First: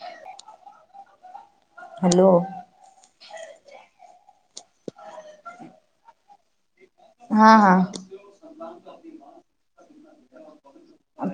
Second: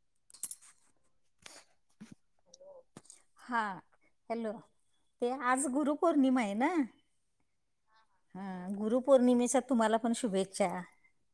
[inaudible] Hello! हा hello! ते आज गुरुपौर्णिमा आहे ना? हा हा. हा गुरुपौर्णिमेच्या तुम्हाला पण शुभेच्छा.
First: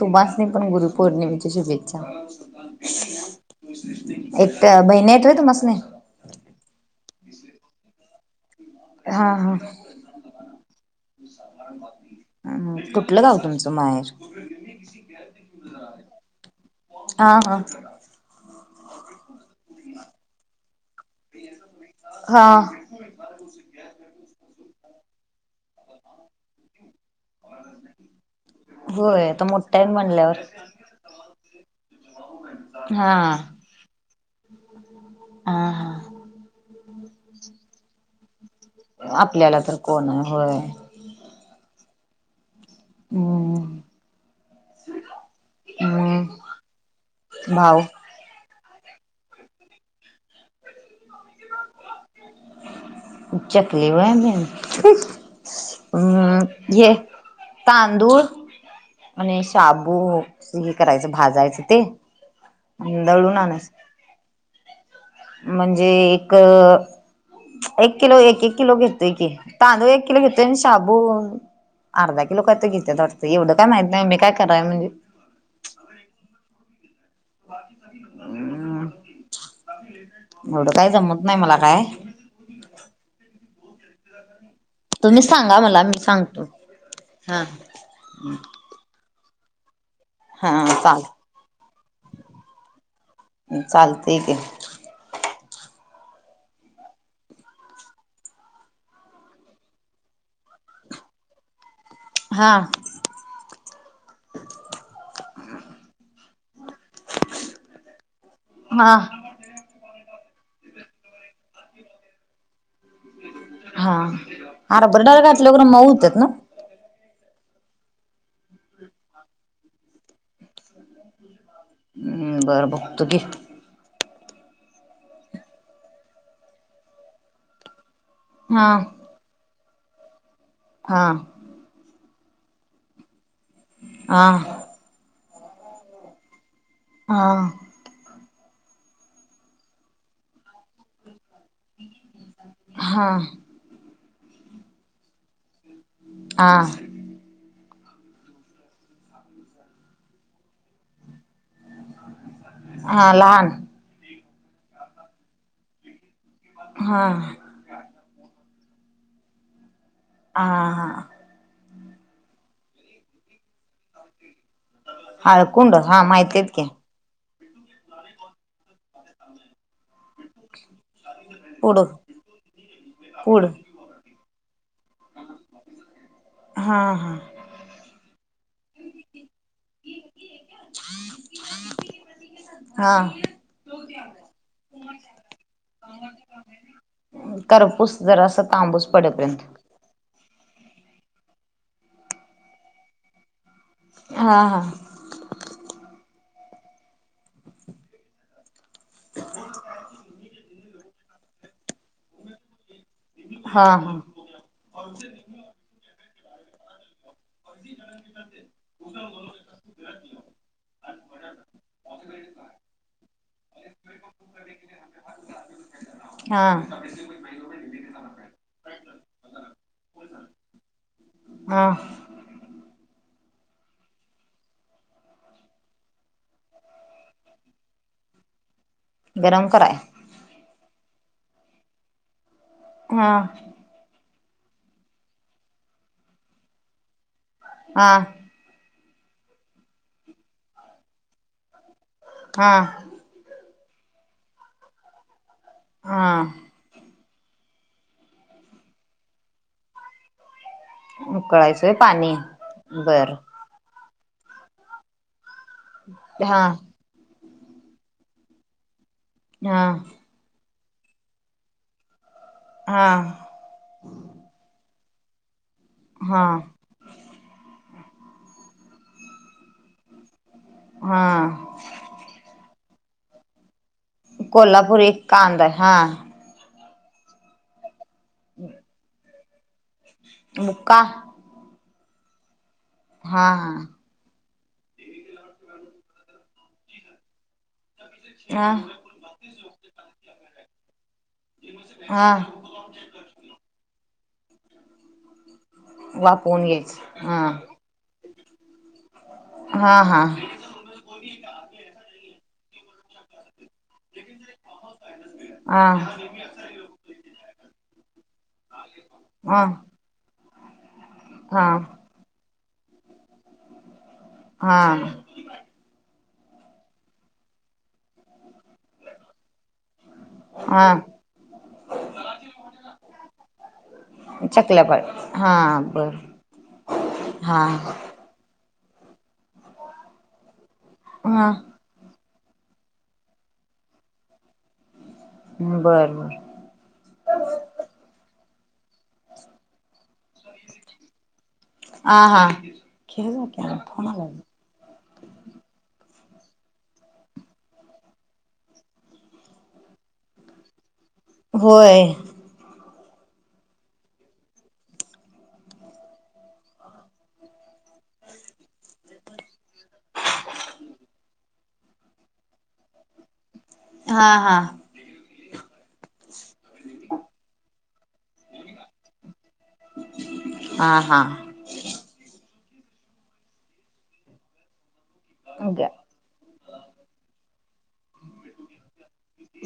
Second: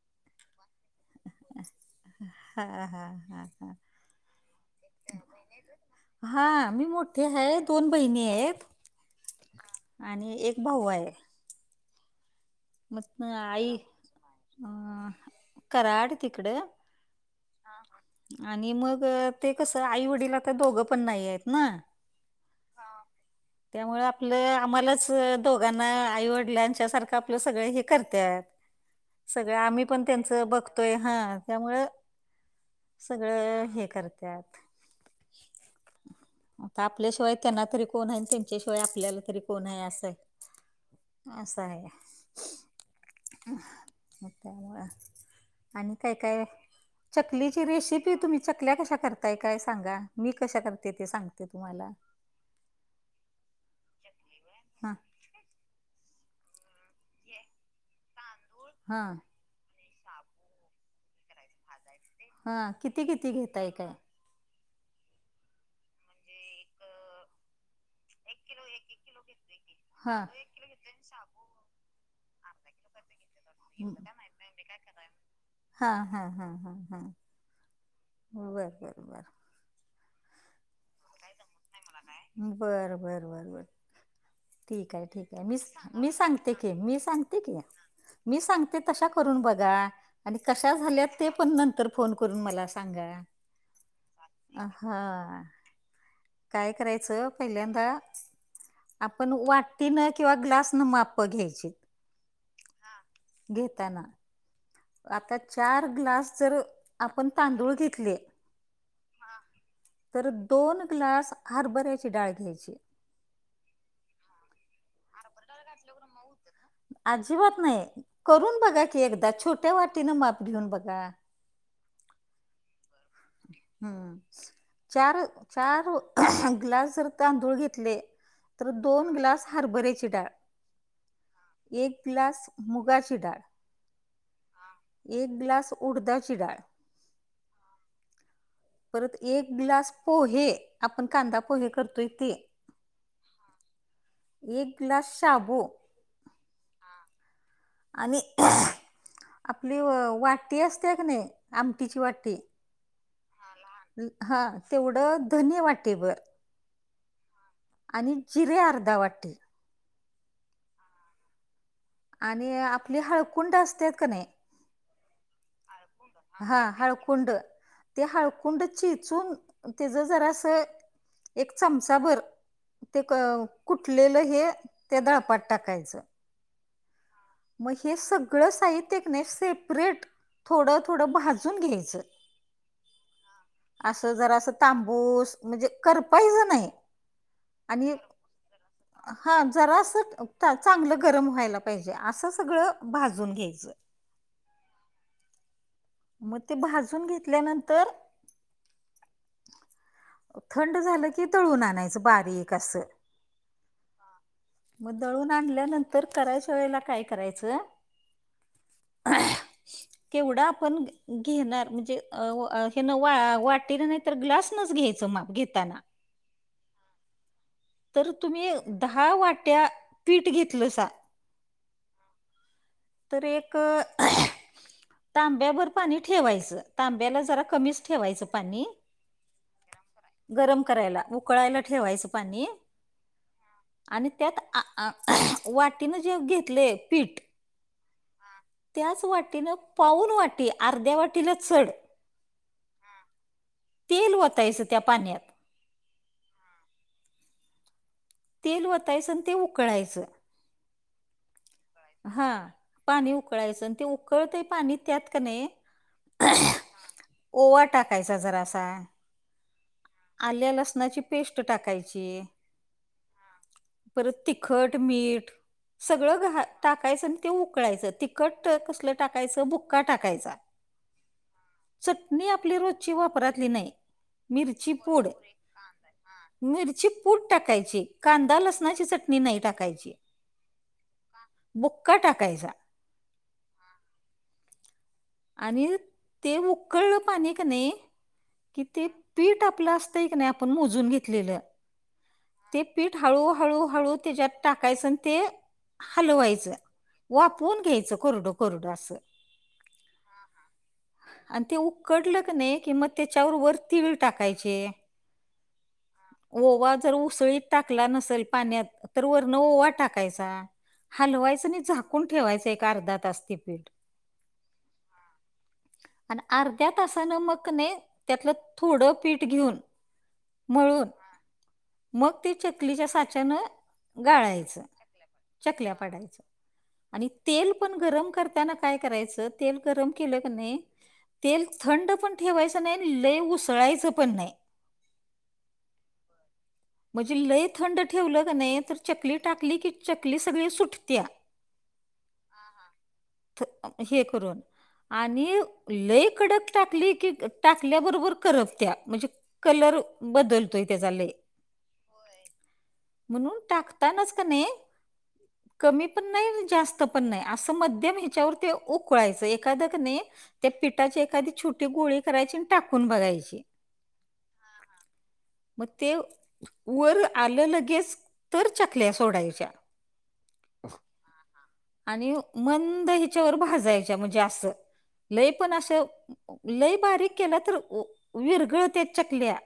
तुम्हासणी पण गुरु पौर्णिमेच्या शुभेच्छा. हा हा हा हा एकट्या,, बहिणी हाईत व्हाय तुम्हासणी? हा! मी मोठी हाय,, दोन बहिणी हाईत. हा हा. भाऊ आहे हम्म कुठलं मग गाव आई? तुमचं माहेर अ कराड तिकड हा हा. आणि मग ते कसं आई वडिला आता दोघं पण नाहीयेत ना. हा त्यामुळ आपलं आम्हालाच दोघांना आईवडिलांच्या सारखं आप आपलं सगळ हे करत्यात. होय आता सगळं मोठा आम्ही आहे पण त्यांच म्हणल्यावर बघ तोय. हा त्यामुळं हा सगळं हे करत्यात हा हा. आता आपल्याशिवाय त्यांना तरी कोण हाय, आणि त त्याच्याशिवाय आपल्याला तरी कोण तर हाय असं,, आहे होय असं हाय. हम्म. त्यामुळ. आणि काय काय? चकलीची भाऊ रेशीप तुम्ही चकल्या कशा करताय काय सांगा? मी कशा करते ते सांगते तुम्हाला. चकली व्हय? हा हमम्म घे. तांदूळ हा आणि शाबू, हे करायचं भाजायचं ते हा किती किती दळून घेताय आणायचं. काय? म्हणजे एक एक किलो एक एक किलो घेतोय की. तांदूळ एक हा किलो घेतोय आणि शाबू अर्धा किलो काय तर घेत्यात वाटतं,, एवढं काय माहित नाही ओ, मी काय कराय म्हणजे हा हा हा हा हा बर बर बर. एवढं काय जमत नाय मला काय. बर बर बर बर. ठीक आहे तुम्ही ठीक आहे, मी सांगा मला मी सांगतो सांगते की, मी सांगते हा की मी सांगते ते तशा करून बघा,, आणि हा कशा चाल झाल्यात ते पण नंतर फोन करून मला सांगा. चालतय की. हा. काय करायचं पहिल्यांदा आपण वाटीनं किंवा ग्लासनं मापं घ्यायची. हां. हा घेताना आता चार ग्लास जर आपण तांदूळ घेतले हा हा,, तर दोन ग्लास हरभऱ्याची डाळ घ्यायची. हा, हरभरा डाळ घातल्यावर खरं मऊ होत्यात ना अजिबात नाही. करून बघा की एकदा छोट्या वाटीनं माप घेऊन बघा. हम्म्म! बर बघतो की हम्म! चार चार ग्लास जर तांदूळ घेतले हा तर दोन ग्लास हरभऱ्याची डाळ. हां एक ग्लास मुगाची डाळ आं? एक ग्लास उडदाची डाळ हां. परत एक ग्लास पोहे आपण कांदा पोहे करतोय ते हा एक ग्लास शाबु हा. आणि आपली वाटी असतेय का नाही आमटीची वाटी हां लहान? हां तेवढं धने वाटीभर हां. आणि जिरे अर्धा वाटी हां हां. आणि आपली हळकुंड असतेत का नाय हळकुंड हा माहिती हळकुंड आहेत हा की हळकुंड ते हळकुंड चिचून त्याच जरासं एक पुड चमचाभर ते क पुड कुटलेलं हे त्या दळपात टाकायचं. हा हा. मग हे सगळं साहित्य कनय सेपरेट थोडं थोडं भाजून घ्यायचं. हां. असं जरासं तांबूस म्हणजे करपायच नाही. आणि करपुस जरास तांब हा जरास चांगलं गरम व्हायला पाहिजे असं सगळं भाजून घ्यायचं. हा हा. मग ते भाजून घेतल्यानंतर थंड झालं की दळून आणायचं बारीक अस. हा हा मग दळून आणल्यानंतर करायच्या वेळेला काय करायच केवढा आपण घेणार म्हणजे हेन वा वाटीन नाही तर ग्लास नच घ्यायचं माप घेताना. हां. तर तुम्ही दहा वाट्या पीठ घेतलंसा? हां. तर एक तांब्याभर पाणी ठेवायचं, तांब्याला जरा कमीच ठेवायचं पाणी. गरम कराय? गरम करायला उकळायला ठेवायचं पाणी. हां. आणि त्यात आ वाटीन जे घेतलय पीठ हां. त्याच वाटीनं पाऊन वाटी अर्ध्या वाटीला चढ हां. तेल ओतायचं त्या पाण्यात. आ. तेल वतायचं आणि ते उकळायचं. उकळायच. हा पाणी उकळायचं आणि ते उकळतही पाणी त्यात का नाही हा. ओवा टाकायचा जरासा. हा. आल्या लसणाची पेस्ट टाकायची. आ. परत तिखट, मीठ हा सगळं घा टाकायचं आणि ते उकळायचं तिखट कसलं टाकायचं बुक्का टाकायचा. हां. चटणी आपली रोजची वापरातली नाही मिरची कोल्हापुरी पुड. कांदा हा मिरची पूट टाकायची कांदा लसणाची चटणी नाही टाकायची. मुका. बुक्का टाकायचा. हा हा. आणि ते उकळलं पाणी क नाहीे हा की ते पीठ आपलं असतंय क नाही आपण मोजून घेतलेलं. हां. ते पीठ हळूहळू हळू त्याच्यात टाकायचं आणि ते हल वाफवून व्हायचं घ्यायचं हा वापून घ्यायचं कोरडं कोरडं असं. हा हा. आणि ते उकडलं क नाही की मग त्याच्यावर वर तीळ टाकायचे हा ओवा जर उसळीत टाकला नसेल पाण्यात तर वरण हा ओवा टाकायचा. हा हलवायचं आणि झाकून ठेवायचं एक अर्धा तास ते पीठ. हां. आणि अर्ध्या तासानं मग कन‌ई त्यातलं थोडं पीठ घेऊन मळून. [inaudible] मग ते चकलीच्या साच्यानं गाळायचं चकल्या पाहिजे हा चकल्या बर पाडायचं. आणि हा तेल पण गरम करताना काय करायचं, तेल गरम केलं क नाही हा तेल थंड पण ठेवायचं नाही लय उसळायचं पण नाही. बरं बर. म्हणजे लय थंड ठेवलं का नाही तर चकली टाकली की चकली सगळी सुटत्या. आ हा. हे करून आणि लय कड टाकली की टाकल्याबरोबर करप त्या म्हणजे कलर बदलतो त्याचा लय. होय. म्हणून टाकता नच कने. [inaudible] कमी पण नाही जास्त पण नाही असं मध्यम ह्याच्यावर ते उकळायचं एखादकने त्या पिठाची एखादी छोटी गोळी करायची आणि टाकून बघायची. हा हा. हा, म ते व वर आलं लगेच तर चकल्या सोडायच्या. हा- हा. आणि मंद हिच्यावर भाजायच्या म्हणजे असं लैय पण असं लैय बारीक केला तर व- व विरघळते चकल्या.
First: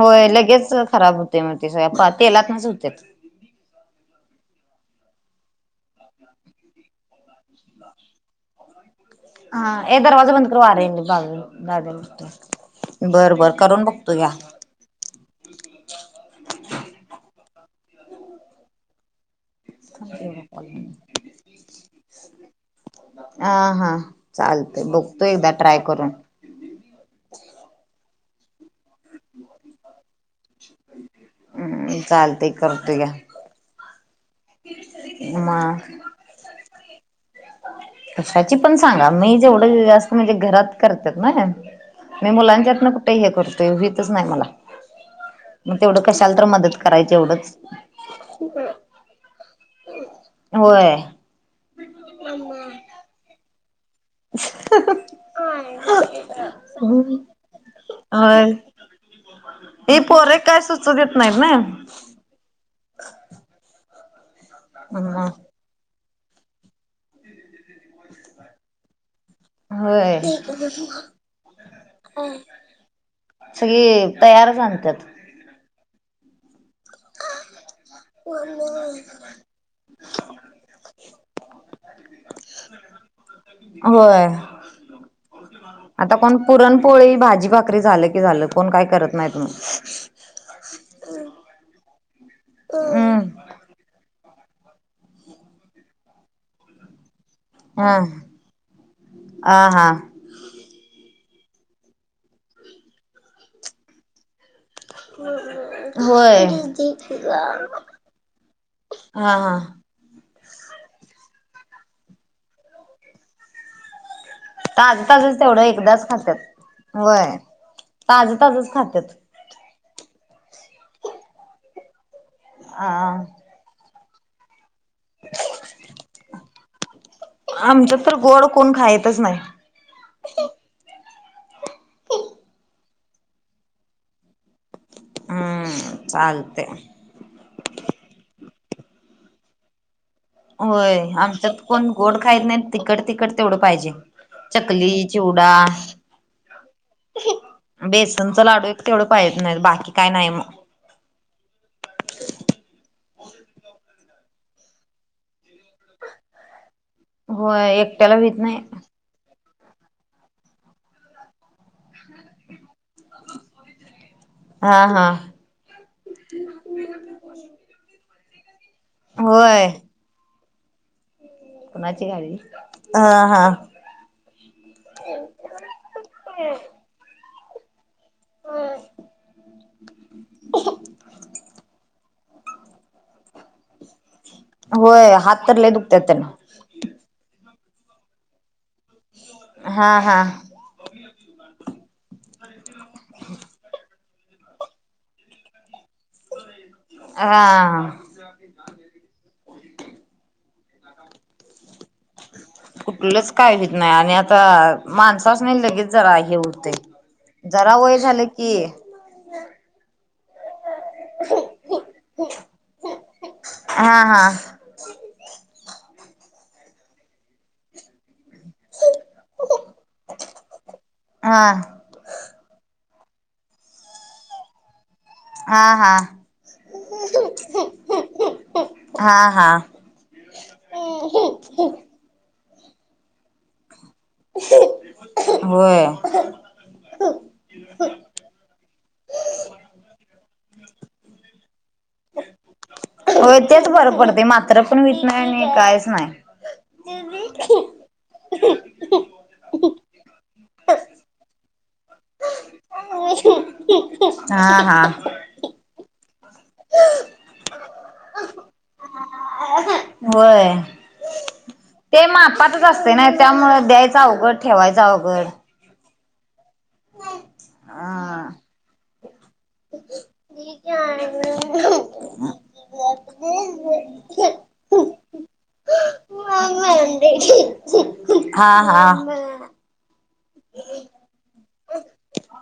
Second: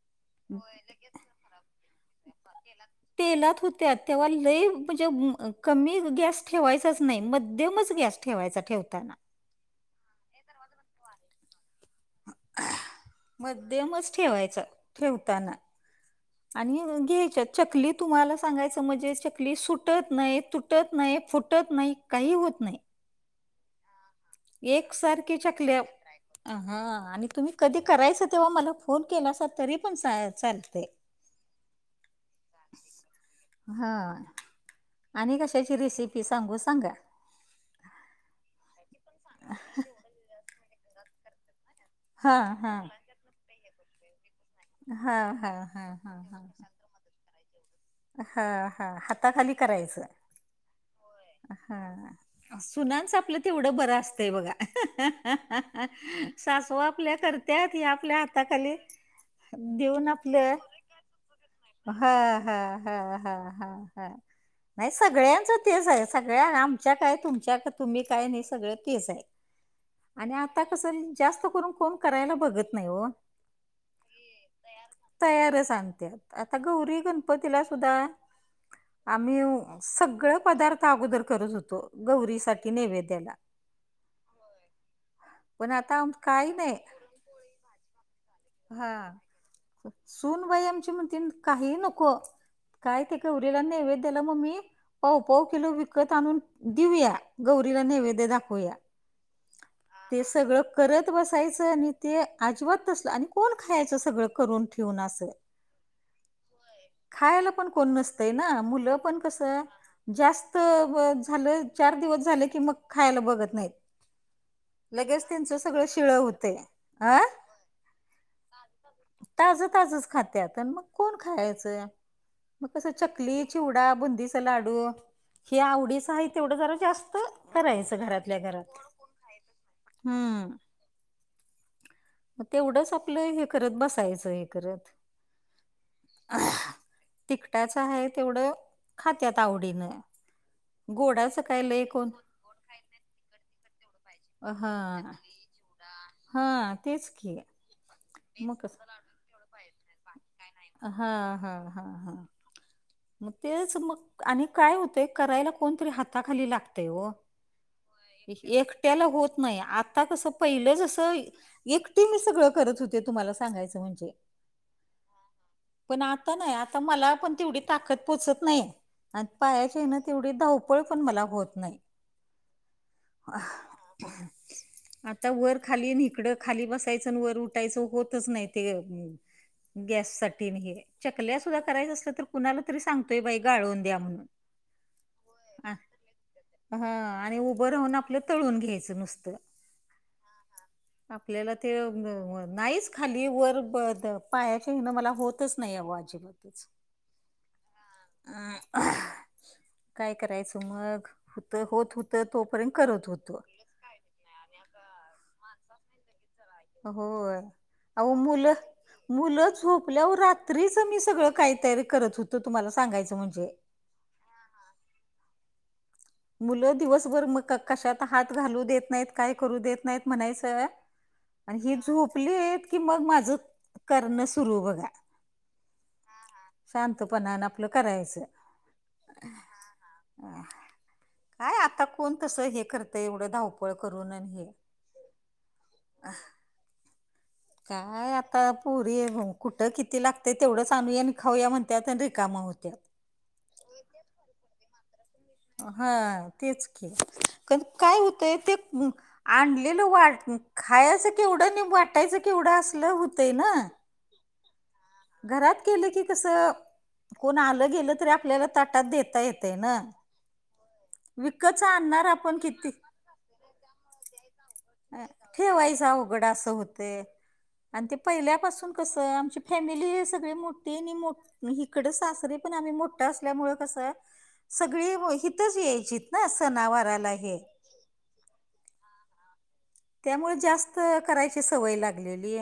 होय, लगेच खराब होते मग होतात. ते सगळ तेलात नच होते. तेलात होत्यात तेव्हा लैय म्हणजे कमी गॅस ठेवायचाचं नाही मध्यमंच गॅस ठेवायचा ठेवताना. ह हे दरवाजा मंद कर वारडी बाब दादे [unintelligible] बरं -बरं करून मध्यमच बघतोया. ठेवायचा ठेवताना आणि घ्यायच्या चकली तुम्हाला सांगायचं म्हणजे चक चकली सुटत नाही, तुटत नाही, फुटत नाही काही होत नाही. हा- हा चालतंय बघतो एकदा ट्राय करून. अं हा आणि तुम्ही कधी करायचं तेव्हा मला फोन केला असा तरी पण सा चालतयं. हम्म, चालते हा आणि कशाची मग रेसिपी सांगू सांगा? कशाची पण सांगा मी जेवढं जास्त म्हणजे घरात करतेात ना मी हा हा मुलांच्यात ना ते हे करतोय वितच नाही मला. हा, हा, हा, हा, हा. करायच एवढंच हा -हा हाताखाली करायचं. होय, हा, सुनानचं आपलं तेवढं बरं असतं तेय बघा, अं, हा, हा. हा... सासवा आपल्या करत्यात हे आपल्या होय हाताखाली हे देऊन पोरे आपलं, काय सुचू देत नाहीत हा -हा. हा, हा, हा, हा, नाही ना सगळ्यांच तेच आहे, सगळ्या आमच्या काय तुमच्या त तुम्ही काय नाही सगळं तेच आहे. होय आणि आत्ता कसं जास्त करून फोन करायला बघत नाही हो. सगळी तयारच आणत्यात. तयारच आणत्यात आता गौरी, गणपतीला सुद्धा आम्ही ओ सगळं पदार्थ अगोदर करत होतो, गौरी साठी नैवेद्याला. होय, पण आता काही नाही. ही भाजी-भाकरी झालं की झालं. कोण काय हा करत नाहीत मग सूनबाई आमची म्हणती काही नको. काय ते हम्म गौरीला नेवेद्याला मग् मी पाऊ- पाऊ किलो विकत आणून देऊया गौरीला हा नैवेद्य दाखवु या, हा हा हा-हा. ते सगळं करत बसायचं आणि ते आजवा तसलं आणि कोण खायचं सगळं करून ठिऊन आसं होय खायला पण कोण नसतयं ना मुलं पण हा कसं हा जास्त ब झालं, चार दिवस झालं की मग खायला बघत नाहीत. ताजं लगेच ताजचं त्यांचं तेवढं सगळं एकदाच शिळं खातात होतंय अ व्हंय, ताजं ताजचं खात्यात. ताजं- ताजचं खात्यात अन् मग कोण खायचं, मग अ कसं चकली चिवडा, बुंदीचा लाडू हे आवडीचं आहे तेवढं जरा जास्त आमच्यात करायचं तर घरातल्या गोड कोण घरात, खायतच नाही. हम्म मग तेवढंच आपलं हे करत बसायचं हे करत. हम्म, चालतय. तिकटाचं हाय तेवढं खात्यात आवडीनं. व्हय, गोडाचं आमच्यात काय लय कोण गोड खायीत नाय, खायत नाहीत, तिखट तिखट तेवढं पाहिजे पाहिजे. चकली, हा चिवडा हा, तेच की बेसनचा मग लाडू एक कसं तेवढं पाहिजे नाय तर बाकी काय नाही मग. हा हा हा हं तेच मग आणि काय होतंय करायला कोणतरी हाताखाली लागतय ओ. व्हय, एक एकट्याला होत नाही, आता कसं पहिलं जसं एकटी मी सगळं करत हू ते तुम्हाला सांगायच म्हणजे हा हा पण आता नाय, आता मला पण तेवढी ताकद पोचत नाय, अन होय. पायाच्या ह्यान तेवढी धावपळ पण मला होत नाही. कोणाच्या गावी? आता वर-खाली न हीकड खाली बसायच आणि वर उठायच होत तच नाही ते, गॅससाठी नी हे चकल्या सुद्धा करायच्या असल तर कुणाला तरी सांग तोय बाई गाळो व्हय, हात तर लय दुखत्यात त्यान. हा, आणि उभं राहून आपलं तळून घ्यायचं नुसत. हा [unintelligible] आपल्याला ते अ व नाहीच, खाली-वर पायाच्या ह्यान मला होतच नाही आ ओ आत हा. [inaudible] हा अ काय करायच मग, हुत होत हुत कुठलच काय हुयत नाय, आणि आता माणसासनी लगेच जरा हे होत तय, होय जरा वय अहो झालं मुलं की मुलं झोपल्यावर रात्रीच मी सगळं काही तयारी करत हुतो, तुम्हाला सांगायच म्हणजे. हा हा मुलं दिवसभर मग का कशात हात घालू देत नाहीत, काय करू देत नाहीत म्हणायचं हा आणि ही झूप लित की मग माझं करण सुरू बघा. हा हा शांतपणान आपलं करायच. हा हा [inaudible] काय आता कोण तस हे करतय एवढ धाव पळ करून आणि हे. होय काय आता पोरी कुठं, किती लागतय तेवढंच आणूया नि खाऊया म्हणत्यात आणि रिकाम होत्यात. व्हय, तेच बर पडतय मात्र पण व्हित नाय आणि कायच नाय. हा तेच की, क काय हूतंय ते आणलेलं वाट खायाच केवढ नी, वाटायच केवढ? हा हा घरात केल की कस कोण आल, गेल तरी आपल्याला ताटात देता येतय ना. व्हय. विकतच ते आणणार आपण मापातच किती असतय नाय, त्यामुळ द्यायचं अवघड, ठेवायच अवघड. ठेवायच अघड असं होते आणि ते हा. पहिल्यापासून कसं आमची फॅमिली सगळी मोठी आणि [inaudible] इकड सासरी पण आम्ही मोठं असल्यामुळ कस सग होय हितच यायचीत ना मम्मा सणावारा हा हा त्यामुळ जास्त करायची सवय लागलेली.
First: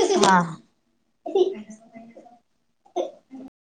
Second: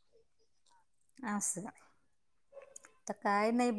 हा असं. काय नाही बग